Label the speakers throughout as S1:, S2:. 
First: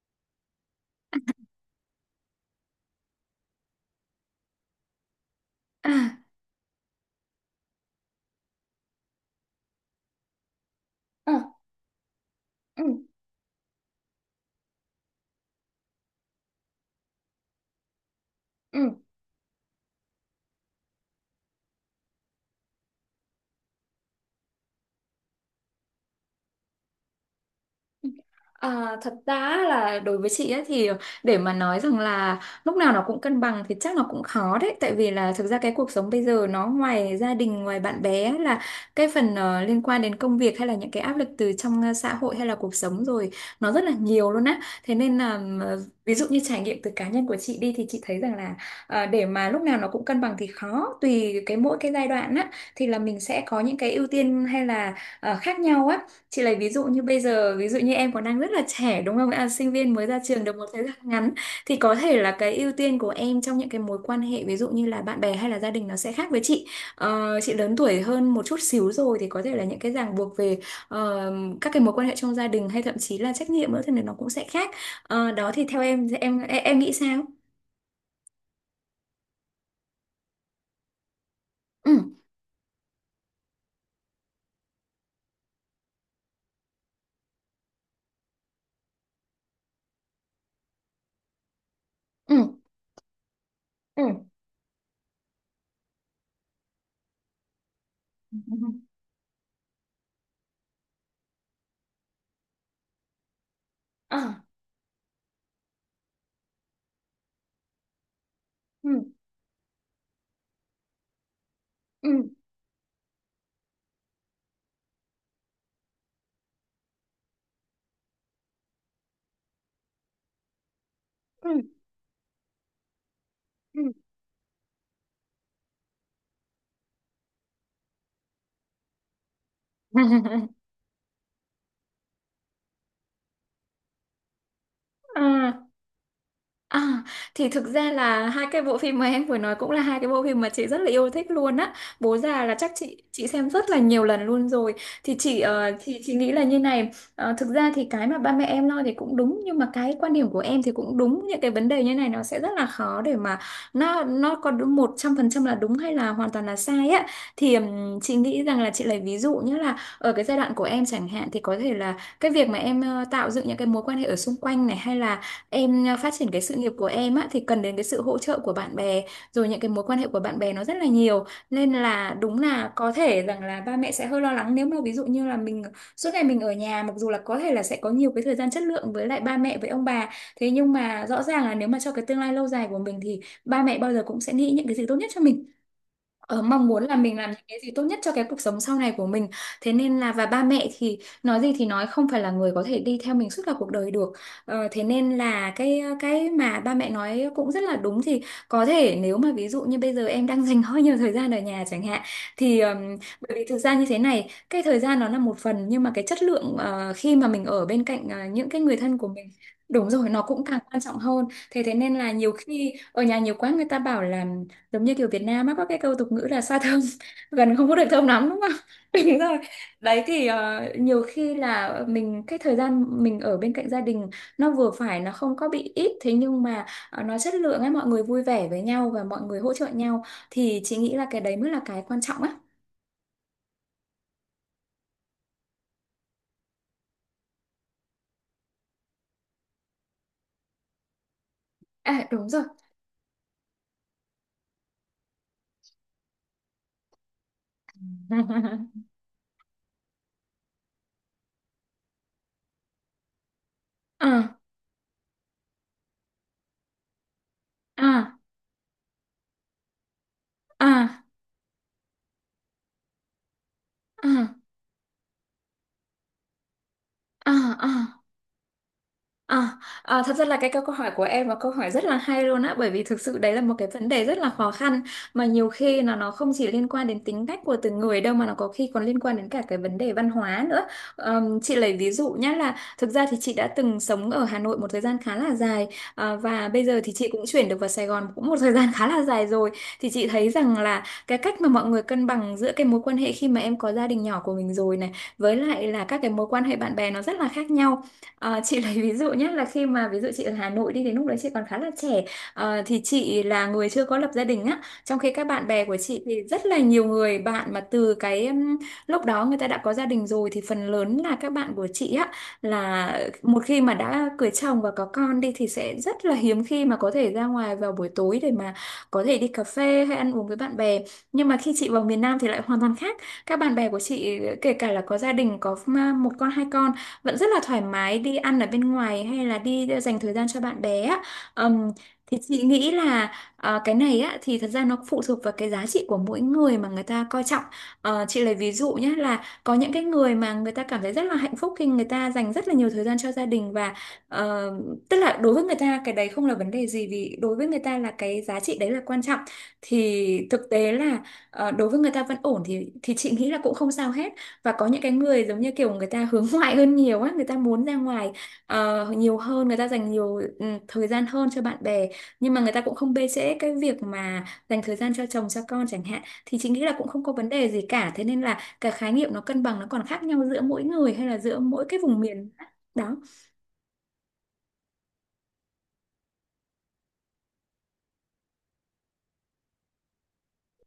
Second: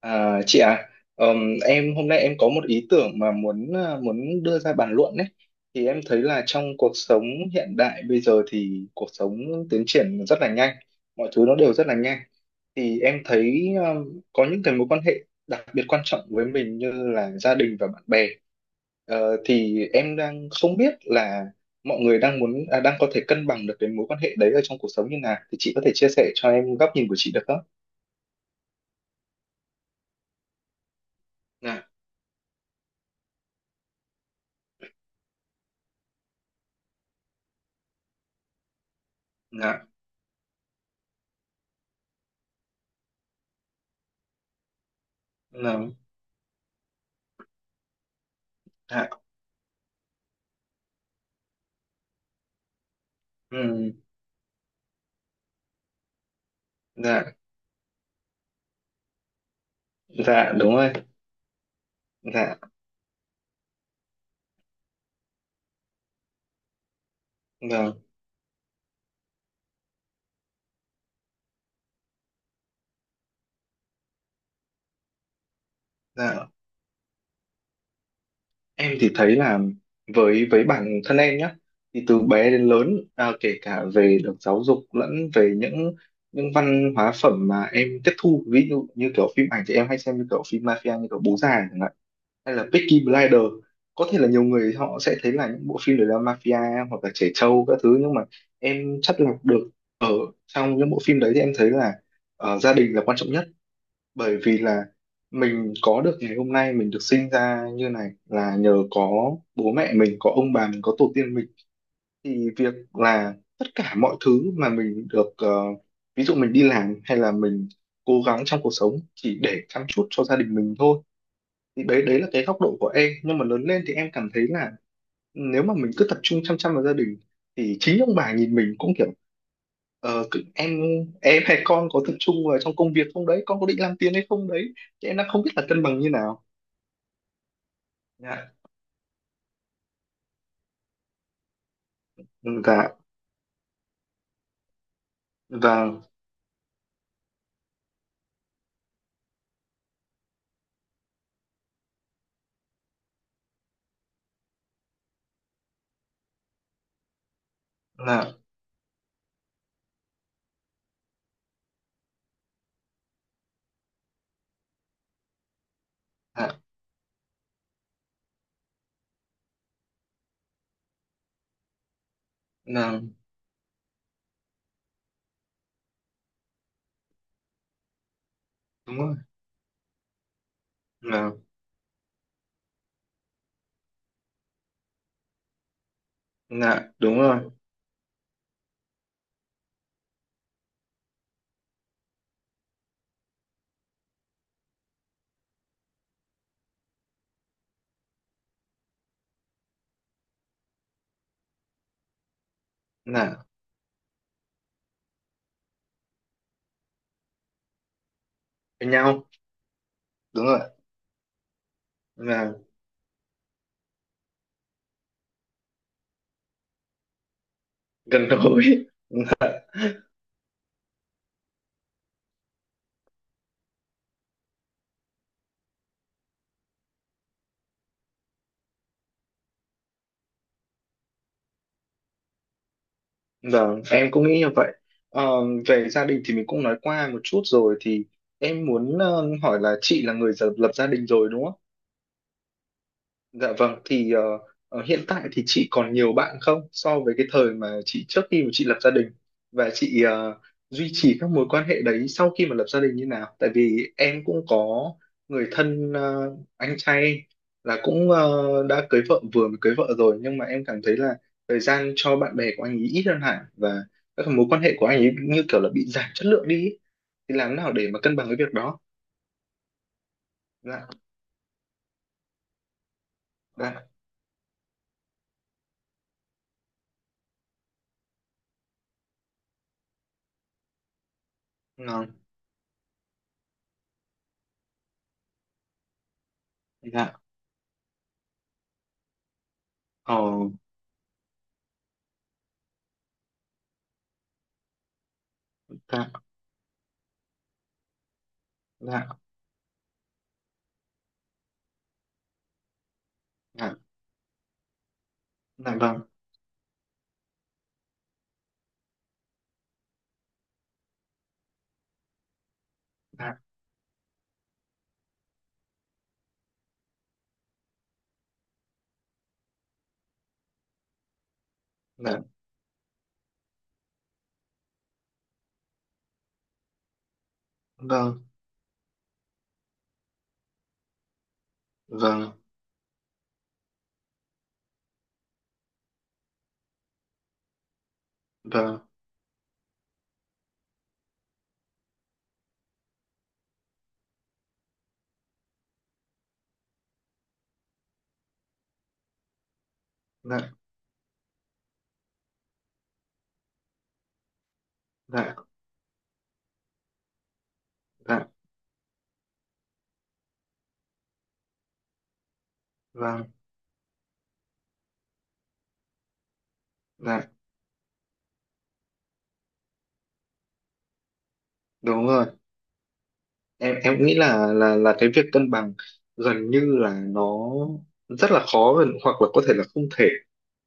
S1: À, chị à, ờm, em hôm nay em có một ý tưởng mà muốn đưa ra bàn luận đấy. Thì
S2: À,
S1: em thấy là trong cuộc sống hiện đại bây giờ thì cuộc sống tiến triển rất là nhanh, mọi
S2: ừ,
S1: thứ nó đều rất là nhanh.
S2: ừ,
S1: Thì em thấy có những cái mối quan hệ đặc biệt quan trọng với mình như là gia đình và bạn bè.
S2: ừ.
S1: Thì em đang không biết là mọi người đang đang có thể cân bằng được cái mối quan hệ đấy ở trong cuộc sống như nào. Thì chị có thể chia sẻ cho em góc nhìn của chị được không?
S2: À, thật ra là đối với chị ấy thì để mà nói
S1: Dạ,
S2: rằng là lúc nào nó cũng cân bằng thì chắc nó cũng khó đấy, tại vì là thực ra cái cuộc sống bây giờ nó ngoài gia đình ngoài bạn bè ấy là cái phần liên
S1: dạ,
S2: quan đến công việc hay là những cái áp lực từ trong xã hội hay là cuộc sống rồi nó rất là nhiều luôn á. Thế nên là ví dụ như trải nghiệm từ cá nhân của chị đi thì chị thấy rằng là
S1: dạ.
S2: để mà lúc nào nó cũng cân bằng thì khó, tùy cái mỗi cái giai đoạn á thì là mình sẽ có những
S1: Ừ,
S2: cái ưu tiên hay là khác nhau á. Chị lấy ví dụ như bây
S1: dạ,
S2: giờ, ví dụ như em còn đang rất là trẻ đúng không ạ? Sinh viên mới ra trường
S1: dạ,
S2: được một
S1: đúng
S2: thời
S1: rồi.
S2: gian ngắn thì có thể là
S1: Dạ,
S2: cái ưu tiên của em trong những cái mối quan hệ ví dụ như là bạn bè hay là gia đình nó sẽ khác với chị. Ờ, chị lớn tuổi
S1: vâng.
S2: hơn một chút xíu rồi thì có thể là những cái ràng buộc về ờ, các cái mối quan hệ trong gia đình hay thậm chí là trách nhiệm nữa thì nó cũng sẽ khác. Ờ, đó thì theo em em
S1: Dạ,
S2: em, em nghĩ sao?
S1: em thì thấy là với bản thân em nhé,
S2: Ừ,
S1: thì từ bé đến lớn kể cả về được giáo dục lẫn về những văn hóa phẩm mà em tiếp thu, ví dụ như kiểu phim ảnh thì em hay xem như kiểu phim mafia, như kiểu Bố Già chẳng hạn,
S2: ừ,
S1: hay là Peaky Blinders. Có thể là
S2: ừ.
S1: nhiều người họ sẽ thấy là những bộ phim đấy là mafia hoặc là trẻ trâu các thứ, nhưng mà
S2: ừ.
S1: em chắt lọc được ở trong những bộ phim đấy. Thì em thấy là gia đình là quan trọng nhất,
S2: Ờ,
S1: bởi vì là mình có được ngày hôm nay, mình được sinh ra như này là nhờ
S2: ừ,
S1: có bố mẹ mình, có ông bà mình, có tổ tiên mình.
S2: ừ,
S1: Thì việc là tất cả mọi thứ mà mình được, ví dụ mình đi làm hay là mình cố gắng trong cuộc sống chỉ để chăm chút cho gia đình mình thôi,
S2: ừ.
S1: thì đấy đấy là cái góc độ của em. Nhưng mà lớn
S2: ừ.
S1: lên thì em cảm thấy là nếu mà mình cứ tập trung chăm chăm vào gia đình thì chính ông bà nhìn mình cũng kiểu ờ, cứ- em em hay con có tập trung vào trong công việc không đấy, con có định làm tiền hay không đấy. Thì em đang không biết
S2: À.
S1: là cân bằng như nào.
S2: À, thì thực ra là hai
S1: Dạ.
S2: cái bộ phim mà em vừa nói cũng là hai cái bộ phim mà chị rất là yêu thích luôn á. Bố Già
S1: Ừ,
S2: là chắc
S1: dạ.
S2: chị xem rất là nhiều lần luôn rồi. Thì chị ờ, thì
S1: Và
S2: chị nghĩ là như này, thực ra thì cái mà ba mẹ em lo thì cũng đúng nhưng mà cái quan điểm của em thì cũng đúng. Những cái vấn đề như này nó sẽ rất là khó để mà nó có đúng 100% là đúng hay là hoàn toàn là sai á. Thì chị
S1: là
S2: nghĩ rằng là chị lấy ví dụ như là ở cái giai đoạn của em chẳng hạn thì có thể là cái việc mà em tạo dựng những cái mối quan hệ ở xung quanh này hay là em phát triển cái sự
S1: là
S2: nghiệp của em á thì cần đến cái sự hỗ trợ của bạn bè, rồi những cái mối quan hệ của bạn bè nó rất là nhiều, nên là đúng là có
S1: là
S2: thể rằng là ba mẹ sẽ hơi lo lắng nếu mà ví dụ như là mình suốt ngày mình ở nhà, mặc dù là có thể là sẽ có nhiều cái thời gian chất lượng
S1: đúng
S2: với
S1: rồi.
S2: lại ba mẹ với ông bà, thế nhưng mà rõ
S1: là
S2: ràng là nếu mà cho cái tương lai lâu dài của mình thì ba mẹ bao giờ cũng sẽ nghĩ những cái gì tốt nhất cho mình. Ờ, mong muốn
S1: là
S2: là
S1: đúng
S2: mình làm những
S1: rồi.
S2: cái gì tốt nhất cho cái cuộc sống sau này của mình, thế nên là và ba mẹ thì nói gì thì nói, không phải là người có thể đi theo mình suốt cả cuộc đời được. Thế nên là cái mà ba mẹ nói cũng rất là đúng. Thì có thể nếu mà ví dụ như bây giờ em đang dành hơi nhiều thời gian ở nhà chẳng hạn thì bởi vì
S1: Là
S2: thực ra như thế này, cái thời gian nó là một phần nhưng mà cái chất lượng khi mà mình ở bên cạnh những cái người
S1: với
S2: thân của
S1: nhau
S2: mình đúng rồi nó cũng
S1: đúng
S2: càng
S1: rồi.
S2: quan trọng hơn. Thế thế nên là nhiều
S1: Là
S2: khi ở nhà nhiều quá người ta bảo là giống như kiểu Việt Nam á có cái câu tục ngữ là xa thơm gần không có được thơm
S1: gần
S2: lắm, đúng không
S1: gũi.
S2: đúng rồi. Đấy thì nhiều khi là mình cái thời gian mình ở bên cạnh gia đình nó vừa phải, nó không có bị ít, thế nhưng mà nó chất lượng ấy, mọi người vui vẻ với nhau và mọi người hỗ trợ nhau thì chị nghĩ là cái đấy mới là cái quan trọng á.
S1: Vâng, em cũng nghĩ như vậy. Ờ, Về gia đình thì mình cũng nói qua một chút rồi, thì em muốn hỏi là chị là người lập lập gia đình rồi đúng không?
S2: À đúng rồi
S1: Dạ vâng, thì hiện tại thì chị còn nhiều bạn không, so với cái thời mà chị trước khi mà chị lập gia đình, và chị duy trì các mối quan hệ đấy sau khi mà lập gia đình như nào? Tại vì em
S2: à
S1: cũng có người thân, anh trai, là cũng
S2: à
S1: đã cưới vợ, vừa mới cưới vợ rồi, nhưng mà em cảm thấy
S2: à
S1: là thời gian cho bạn bè của anh ấy ít hơn hẳn, và các
S2: à
S1: mối quan hệ của anh ấy như kiểu là bị giảm chất lượng đi ý.
S2: à
S1: Thì làm
S2: à.
S1: nào để mà cân bằng cái việc đó?
S2: À, à, thật ra là cái câu câu
S1: Dạ,
S2: hỏi của em là câu hỏi rất là hay luôn á, bởi vì thực sự đấy là một cái
S1: dạ,
S2: vấn đề rất là khó khăn mà nhiều khi là nó không chỉ liên quan đến tính cách của từng người đâu mà nó có khi còn liên quan đến cả cái vấn đề văn hóa nữa. Chị lấy ví
S1: dạ,
S2: dụ nhé, là thực ra thì chị đã từng sống ở Hà Nội một thời gian khá là dài, và bây giờ thì chị
S1: dạ,
S2: cũng chuyển được vào Sài Gòn cũng một thời gian khá là dài rồi thì chị
S1: ờ,
S2: thấy rằng là cái cách mà mọi người cân bằng giữa cái mối quan hệ khi mà em có gia đình nhỏ của mình rồi này với lại là các cái mối quan hệ bạn bè nó rất là khác nhau. Ờ, chị lấy ví dụ
S1: dạ,
S2: nhé là khi mà ví dụ chị ở Hà Nội đi thì lúc đấy chị còn khá là trẻ. Ờ, thì chị là người
S1: dạ.
S2: chưa có lập gia đình á, trong khi các bạn bè
S1: Dạ,
S2: của
S1: vâng.
S2: chị thì rất là nhiều người bạn mà từ cái lúc đó người ta đã có gia đình rồi, thì phần lớn là các bạn của chị á là
S1: Dạ,
S2: một khi mà đã cưới chồng và có con đi thì sẽ rất là hiếm khi mà có thể ra ngoài vào buổi tối để mà có thể đi cà phê hay ăn uống với bạn bè. Nhưng mà khi chị vào miền Nam
S1: dạ,
S2: thì lại hoàn toàn khác, các bạn bè của chị kể cả là có gia đình có một con hai con vẫn rất là thoải mái đi
S1: vâng,
S2: ăn ở bên ngoài hay là đi dành thời gian cho bạn bè á. Ừm, thì
S1: vâng,
S2: chị nghĩ là cái này á thì thật ra nó phụ thuộc vào cái giá trị của mỗi người mà người ta coi trọng. Ờ, chị lấy ví dụ
S1: vâng.
S2: nhé là có những cái người mà người ta cảm thấy rất là hạnh phúc khi người ta dành rất là nhiều thời gian cho gia đình và ờ, tức là đối với người ta cái đấy không là vấn đề gì, vì đối với người ta là cái giá trị đấy là quan trọng, thì
S1: Dạ,
S2: thực tế là đối với người ta vẫn ổn, thì chị nghĩ là cũng không sao hết. Và có những cái người
S1: dạ,
S2: giống như kiểu người ta hướng ngoại hơn nhiều á, người ta muốn ra ngoài
S1: dạ,
S2: nhiều hơn, người ta dành nhiều thời gian hơn cho bạn bè nhưng mà người ta cũng không bê
S1: vâng.
S2: trễ cái việc mà dành thời gian cho chồng cho con chẳng hạn thì chị nghĩ là cũng không có vấn
S1: Dạ,
S2: đề gì cả. Thế nên là cái khái niệm nó cân bằng nó còn khác nhau giữa mỗi người hay là giữa mỗi cái vùng
S1: đúng rồi.
S2: miền. Đó.
S1: Em nghĩ là cái việc cân bằng gần như là nó rất là khó, hoặc là có thể là không thể.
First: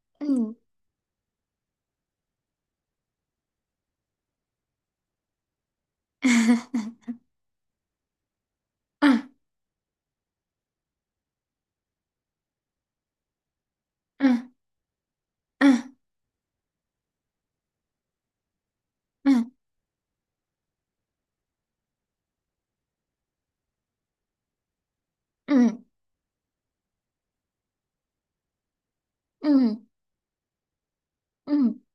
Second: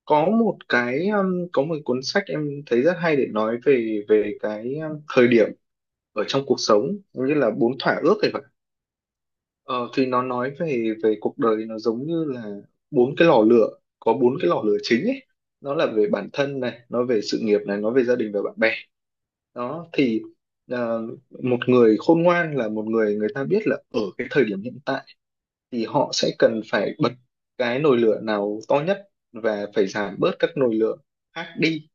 S1: Có
S2: Ừ.
S1: một cái có một cuốn sách em thấy rất hay, để nói về về cái thời điểm ở trong cuộc sống, như là bốn thỏa ước. thì
S2: à,
S1: Ờ, thì nó nói về về cuộc đời nó giống như là bốn cái lò lửa, có bốn
S2: à,
S1: cái lò lửa chính ấy.
S2: à,
S1: Nó là về bản thân này, nó về sự nghiệp này, nó về gia đình và bạn bè.
S2: à,
S1: Đó thì ờ, một người khôn ngoan là một người người ta biết là ở cái thời điểm hiện tại
S2: ừ,
S1: thì họ sẽ cần phải bật cái nồi lửa nào to nhất và
S2: ừ,
S1: phải giảm bớt các nồi lửa khác
S2: ừ,
S1: đi,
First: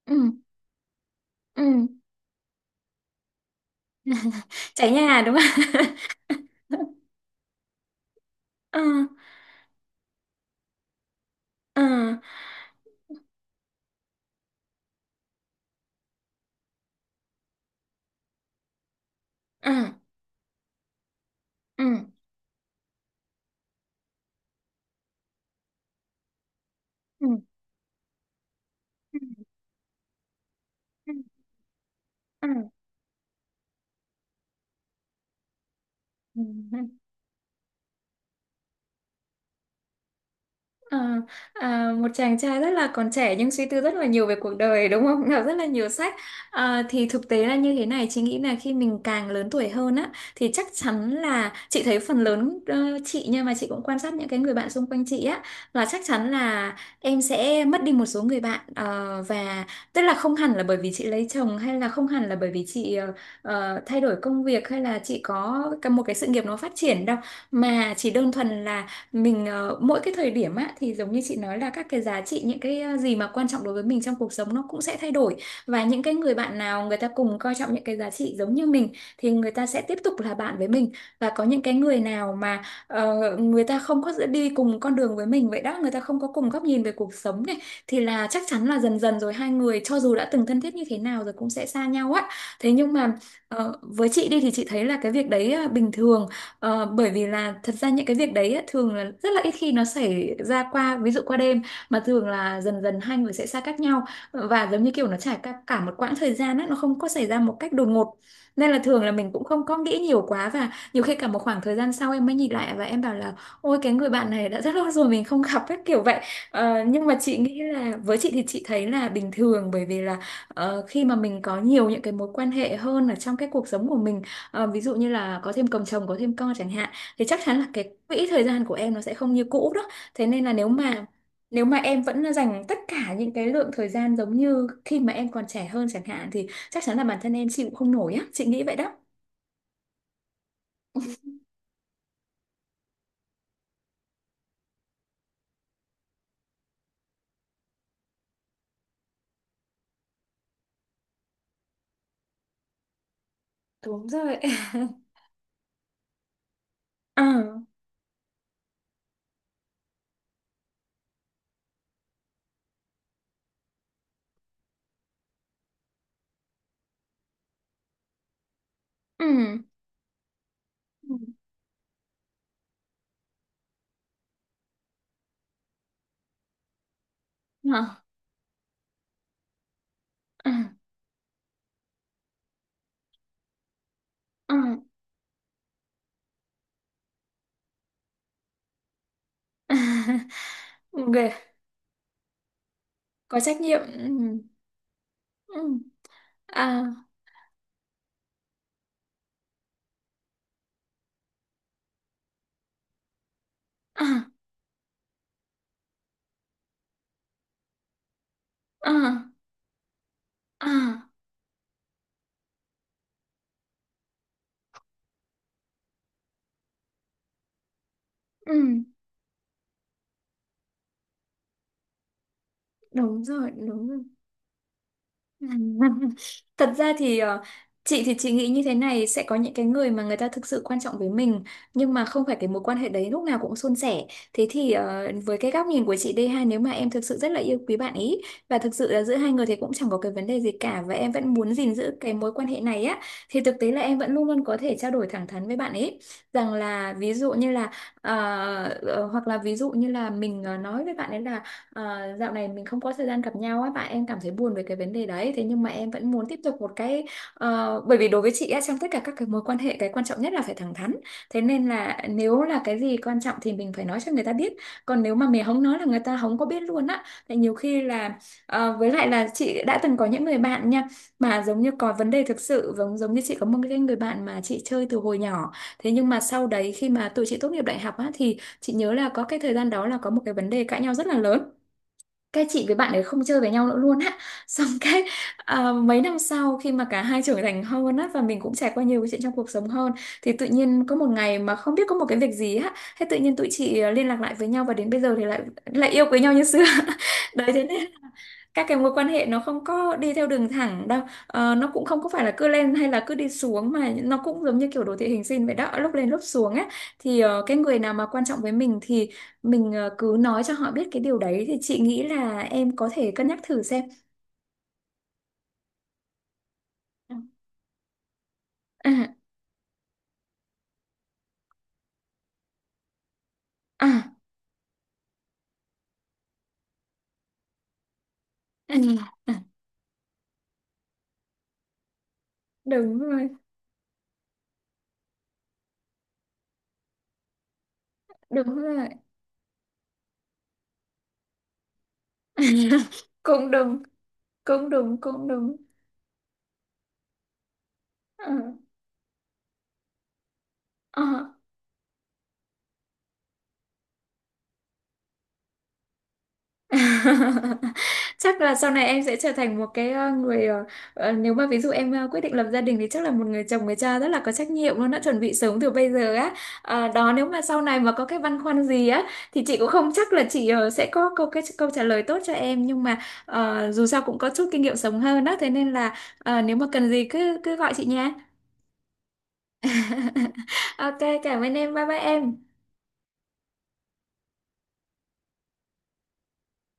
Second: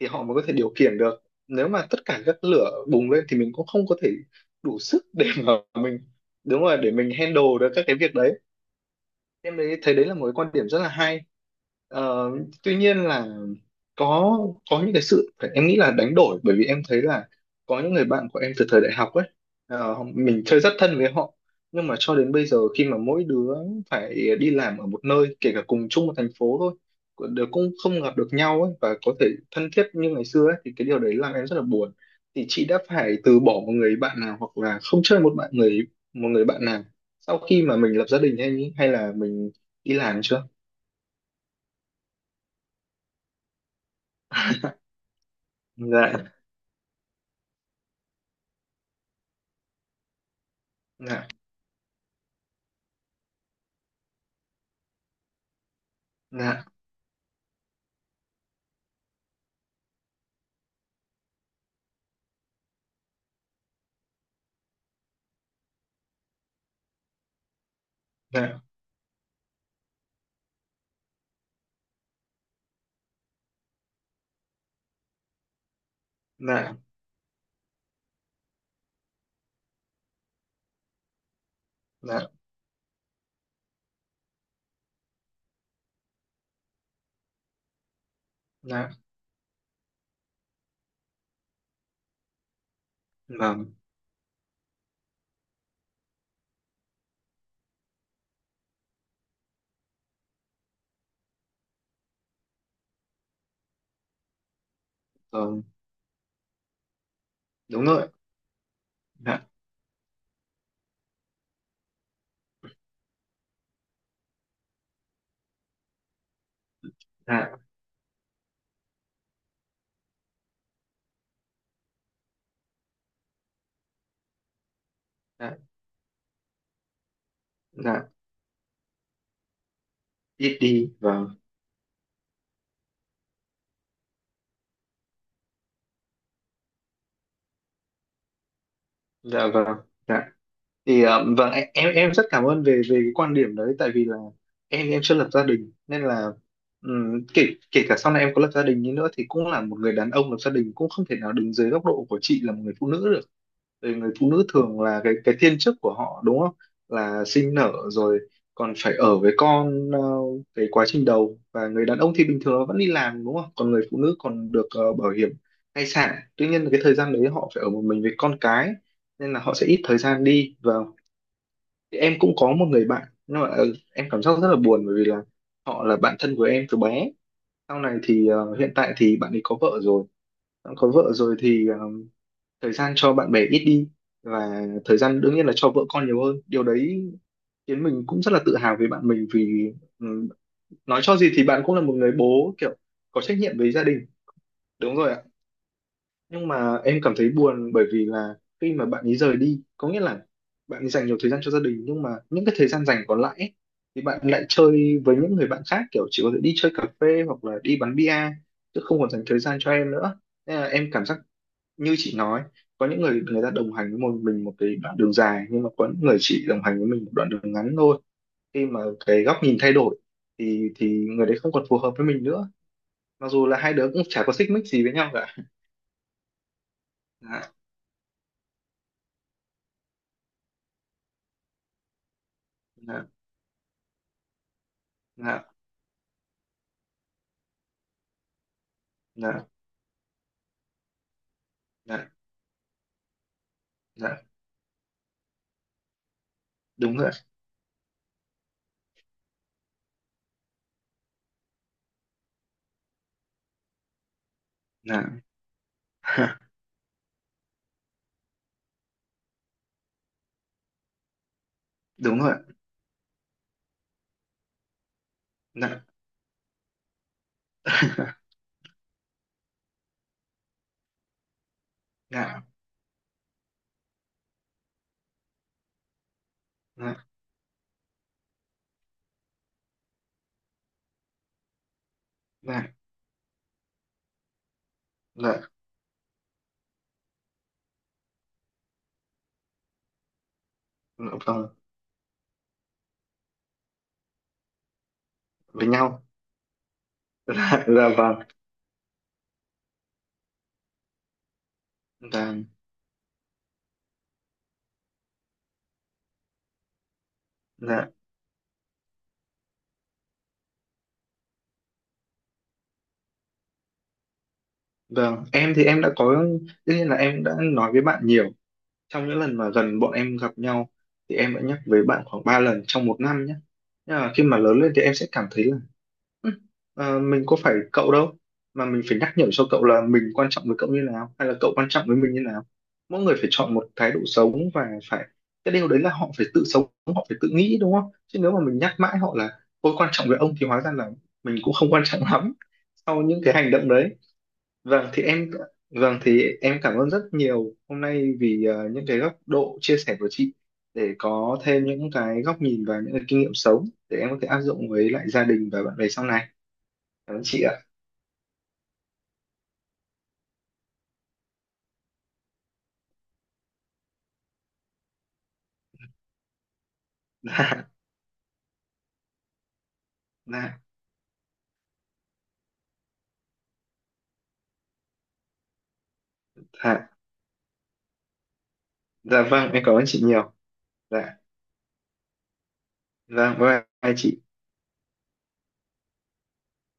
S1: thì họ
S2: ừ,
S1: mới có thể điều khiển được. Nếu
S2: ừ.
S1: mà tất cả các lửa bùng lên thì mình cũng không có thể đủ
S2: Cháy
S1: sức
S2: nhà
S1: để
S2: đúng
S1: mà
S2: không?
S1: mình đúng rồi, để mình handle được các cái việc đấy.
S2: ừ,
S1: Em thấy đấy là một cái quan điểm rất là hay.
S2: ừ,
S1: Ờ, Tuy nhiên là có có những cái sự em nghĩ là đánh đổi, bởi vì em thấy là có những người bạn của em từ thời đại học ấy,
S2: ừ,
S1: mình chơi rất thân với họ, nhưng mà
S2: ừ.
S1: cho đến bây giờ, khi mà mỗi đứa phải đi làm ở một nơi kể cả cùng chung một thành phố thôi,
S2: ừ,
S1: đều cũng không gặp được nhau ấy, và có
S2: ừ,
S1: thể thân thiết như ngày xưa ấy, thì cái điều
S2: ừ,
S1: đấy làm em rất là buồn. Thì
S2: ừ,
S1: chị đã phải từ bỏ một người bạn nào, hoặc là không chơi một bạn người một
S2: ừ,
S1: người bạn
S2: Ừ.
S1: nào sau khi mà mình lập gia đình, hay hay là mình đi làm chưa?
S2: À, à, một chàng trai rất là còn trẻ nhưng suy tư rất là nhiều về cuộc đời đúng không? Đọc rất là nhiều sách.
S1: Dạ,
S2: À, thì thực tế là như thế này, chị nghĩ là khi mình càng lớn tuổi hơn á thì chắc chắn
S1: dạ,
S2: là chị thấy phần lớn chị, nhưng mà chị cũng quan sát những cái người bạn xung quanh chị á, là chắc chắn
S1: dạ,
S2: là em sẽ mất đi một số người bạn. Ờ, và tức là không hẳn là bởi vì chị lấy chồng, hay là không hẳn là bởi vì chị thay đổi công việc, hay là chị có cả một cái sự nghiệp nó phát triển đâu, mà chỉ đơn
S1: dạ,
S2: thuần là mình mỗi cái thời điểm á thì giống như chị nói là các cái giá trị, những cái gì mà quan trọng đối với mình trong cuộc sống nó cũng sẽ thay đổi. Và những cái người bạn
S1: dạ,
S2: nào người ta cùng coi trọng những cái giá trị giống như mình thì người ta sẽ tiếp tục là bạn với mình, và có những cái người
S1: dạ.
S2: nào mà người ta không có đi cùng con đường với mình vậy đó, người ta không có cùng góc nhìn về cuộc sống này, thì là chắc chắn là
S1: Dạ,
S2: dần dần rồi hai người cho dù đã từng thân thiết như thế nào rồi cũng sẽ xa nhau á. Thế nhưng mà
S1: vâng,
S2: với chị đi thì chị thấy là cái việc đấy bình thường. Bởi vì là thật ra những cái việc đấy á, thường là rất là ít khi nó xảy ra qua, ví dụ qua đêm, mà thường là dần dần hai người sẽ xa cách nhau, và giống như kiểu nó trải cả,
S1: vâng,
S2: cả một quãng thời gian á, nó không có xảy ra một cách
S1: đúng
S2: đột
S1: rồi.
S2: ngột. Nên là thường là mình cũng
S1: Dạ,
S2: không có nghĩ nhiều quá, và nhiều khi cả một khoảng thời gian sau em mới nhìn lại và em bảo là ôi, cái người bạn này đã rất lâu rồi mình không gặp ấy, kiểu vậy. Nhưng mà chị
S1: dạ,
S2: nghĩ là với chị thì chị thấy là bình thường, bởi vì là khi mà mình có nhiều những cái mối quan hệ hơn ở trong cái cuộc sống của mình. Ví dụ như là có
S1: dạ,
S2: thêm chồng, có thêm con chẳng hạn, thì chắc chắn là cái
S1: dạ.
S2: quỹ thời gian của em nó sẽ không như cũ đó. Thế nên là
S1: Ít
S2: nếu
S1: đi,
S2: mà
S1: vâng.
S2: nếu mà em vẫn dành tất cả những cái lượng thời gian giống như khi mà em còn trẻ hơn chẳng hạn, thì chắc chắn là bản thân em chị cũng không nổi á, chị nghĩ vậy đó.
S1: Dạ, vâng. Dạ thì vâng, em rất cảm ơn về về cái quan điểm đấy. Tại vì là em chưa lập gia đình, nên là kể kể cả sau này em có lập gia đình đi nữa thì cũng là một người đàn ông lập gia đình, cũng không thể nào đứng dưới góc độ của chị là một người phụ nữ được. Vì
S2: Đúng
S1: người phụ
S2: rồi.
S1: nữ thường là cái cái thiên chức của họ, đúng không,
S2: Ờ.
S1: là sinh nở rồi còn phải ở với con, cái quá trình đầu. Và người đàn ông thì bình thường nó vẫn đi làm, đúng không, còn người phụ nữ còn được bảo hiểm thai sản, tuy nhiên là cái thời gian đấy họ phải ở một mình với con cái,
S2: Ừ.
S1: nên là họ sẽ ít thời gian đi. Và
S2: Ừ.
S1: thì em cũng có một người bạn, nhưng mà em cảm giác rất là buồn, bởi vì là họ là bạn thân của em từ bé.
S2: Ờ.
S1: Sau này thì hiện tại thì bạn ấy có vợ rồi.
S2: Ừ.
S1: Bạn có vợ rồi thì thời gian cho bạn bè ít đi,
S2: Ừ.
S1: và thời gian đương nhiên là cho vợ con nhiều hơn. Điều đấy khiến mình cũng rất là tự hào về bạn mình, vì ừ, nói cho
S2: Ghê.
S1: gì thì bạn cũng là một người bố kiểu có trách
S2: Có
S1: nhiệm
S2: trách
S1: với
S2: nhiệm.
S1: gia đình.
S2: Ừ.
S1: Đúng rồi ạ.
S2: Ừ.
S1: Nhưng mà
S2: À,
S1: em cảm thấy buồn, bởi vì là khi mà bạn ấy rời đi có nghĩa là bạn ấy dành nhiều thời gian cho gia đình, nhưng mà những cái thời gian dành còn lại ấy, thì bạn
S2: à,
S1: lại chơi với những người bạn khác, kiểu chỉ có thể đi chơi cà phê hoặc là đi bắn bia, chứ không còn dành
S2: à,
S1: thời gian cho em nữa. Nên là em
S2: à.
S1: cảm giác như chị nói, có những người người ta đồng hành với một mình một cái đoạn đường dài, nhưng mà có những người chỉ đồng hành với mình một đoạn đường ngắn thôi.
S2: Ừ.
S1: Khi mà cái góc nhìn thay đổi thì người đấy không còn phù hợp với mình nữa,
S2: Đúng
S1: mặc dù
S2: rồi,
S1: là hai đứa
S2: đúng
S1: cũng
S2: rồi.
S1: chả có xích mích gì với nhau cả.
S2: Thật ra thì
S1: Dạ,
S2: chị thì chị nghĩ như thế này, sẽ có những cái người mà người ta thực sự quan trọng với mình, nhưng mà không phải cái mối quan hệ
S1: dạ,
S2: đấy lúc nào cũng suôn sẻ. Thế thì với
S1: dạ,
S2: cái góc nhìn của chị đây ha, nếu mà em thực sự rất là yêu quý bạn ý và thực sự là giữa hai
S1: dạ.
S2: người thì cũng chẳng có cái vấn đề gì cả, và em vẫn muốn gìn giữ
S1: Dạ,
S2: cái mối quan hệ này á, thì thực tế là em vẫn
S1: dạ,
S2: luôn luôn có thể trao đổi thẳng thắn với bạn ấy, rằng là
S1: đúng rồi ạ.
S2: ví dụ như là ờ, hoặc là ví dụ như là mình nói với bạn ấy là dạo này mình không có thời gian gặp nhau á, bạn, em cảm thấy buồn về cái vấn
S1: Dạ.
S2: đề đấy, thế nhưng mà em vẫn muốn tiếp tục một cái. Bởi vì đối với chị á, trong tất cả các cái mối quan hệ, cái quan trọng nhất là phải thẳng thắn, thế nên là
S1: Đúng rồi ạ.
S2: nếu là cái gì quan trọng thì mình phải nói cho người ta biết, còn nếu mà mình không nói
S1: Dạ.
S2: là người ta không có biết luôn á, thì nhiều khi là với lại là chị đã từng có những người bạn nha, mà giống như có vấn đề thực
S1: Dạ,
S2: sự. Giống giống như chị có một cái người bạn mà chị chơi từ hồi nhỏ, thế nhưng mà sau đấy khi mà
S1: dạ,
S2: tụi chị tốt nghiệp đại học á, thì chị nhớ là có cái thời gian đó là có một cái vấn đề cãi nhau rất là lớn, cái chị
S1: dạ,
S2: với bạn ấy không chơi với nhau nữa luôn á. Xong cái
S1: dạ,
S2: mấy năm sau khi mà cả hai trưởng thành hơn á và mình cũng trải qua nhiều cái chuyện trong cuộc sống hơn, thì tự nhiên có
S1: dạ,
S2: một ngày
S1: vâng,
S2: mà không biết có một cái việc gì á, thế tự nhiên tụi chị liên lạc lại với nhau, và đến bây giờ thì lại
S1: với
S2: lại
S1: nhau.
S2: yêu quý nhau như xưa. Đấy, thế
S1: Dạ,
S2: nên
S1: vâng.
S2: các cái mối quan hệ nó không có đi theo đường thẳng đâu. Ờ, nó cũng không có phải
S1: Dạ,
S2: là cứ lên hay là cứ đi xuống, mà nó cũng giống như kiểu đồ thị hình sin vậy đó, lúc lên lúc xuống á. Thì cái người
S1: dạ,
S2: nào mà quan trọng với mình thì mình cứ nói cho họ biết cái điều đấy, thì chị nghĩ là em có thể cân nhắc thử xem.
S1: vâng. Em thì em đã có, tất nhiên là em đã nói với bạn nhiều
S2: À,
S1: trong
S2: à,
S1: những lần mà gần bọn em gặp nhau. Thì em đã nhắc với bạn khoảng 3 lần trong một năm nhé. Nhưng mà
S2: à,
S1: khi mà lớn lên thì em sẽ cảm thấy là: "Ừ, mình có phải cậu đâu mà mình phải nhắc nhở
S2: à,
S1: cho cậu là mình quan trọng với cậu như nào hay là cậu quan trọng với mình như nào.
S2: đúng
S1: Mỗi người phải
S2: rồi,
S1: chọn một thái độ sống, và cái điều đấy là họ phải tự sống, họ phải tự nghĩ, đúng không? Chứ nếu mà
S2: đúng
S1: mình nhắc
S2: rồi.
S1: mãi họ là tôi quan trọng với ông thì hóa ra là mình cũng không quan trọng lắm sau những cái
S2: Cũng
S1: hành động
S2: đúng,
S1: đấy."
S2: cũng
S1: Vâng
S2: đúng,
S1: thì
S2: cũng
S1: em
S2: đúng.
S1: vâng thì em cảm ơn rất nhiều hôm nay
S2: Ờ,
S1: vì những cái góc độ chia sẻ của chị, để
S2: ờ.
S1: có thêm những cái góc nhìn và những cái kinh nghiệm sống để em có thể áp dụng với lại gia đình và bạn bè sau này. Cảm ơn chị ạ.
S2: Chắc là sau này em sẽ trở thành một cái người, nếu mà ví dụ em quyết định lập gia đình thì chắc là một người chồng, người cha rất là có trách nhiệm luôn, đã chuẩn bị sớm từ bây giờ á. Đó, nếu mà sau này mà có cái băn khoăn gì á thì chị cũng không chắc là chị
S1: Dạ,
S2: sẽ có câu trả lời tốt cho em, nhưng mà dù sao cũng có chút kinh nghiệm sống hơn đó, thế nên là
S1: dạ,
S2: nếu mà
S1: dạ,
S2: cần gì cứ cứ gọi chị nha.
S1: dạ vâng, em cảm ơn chị nhiều.
S2: OK,
S1: Dạ,
S2: cảm ơn em, bye bye em.
S1: vâng, bye bye chị.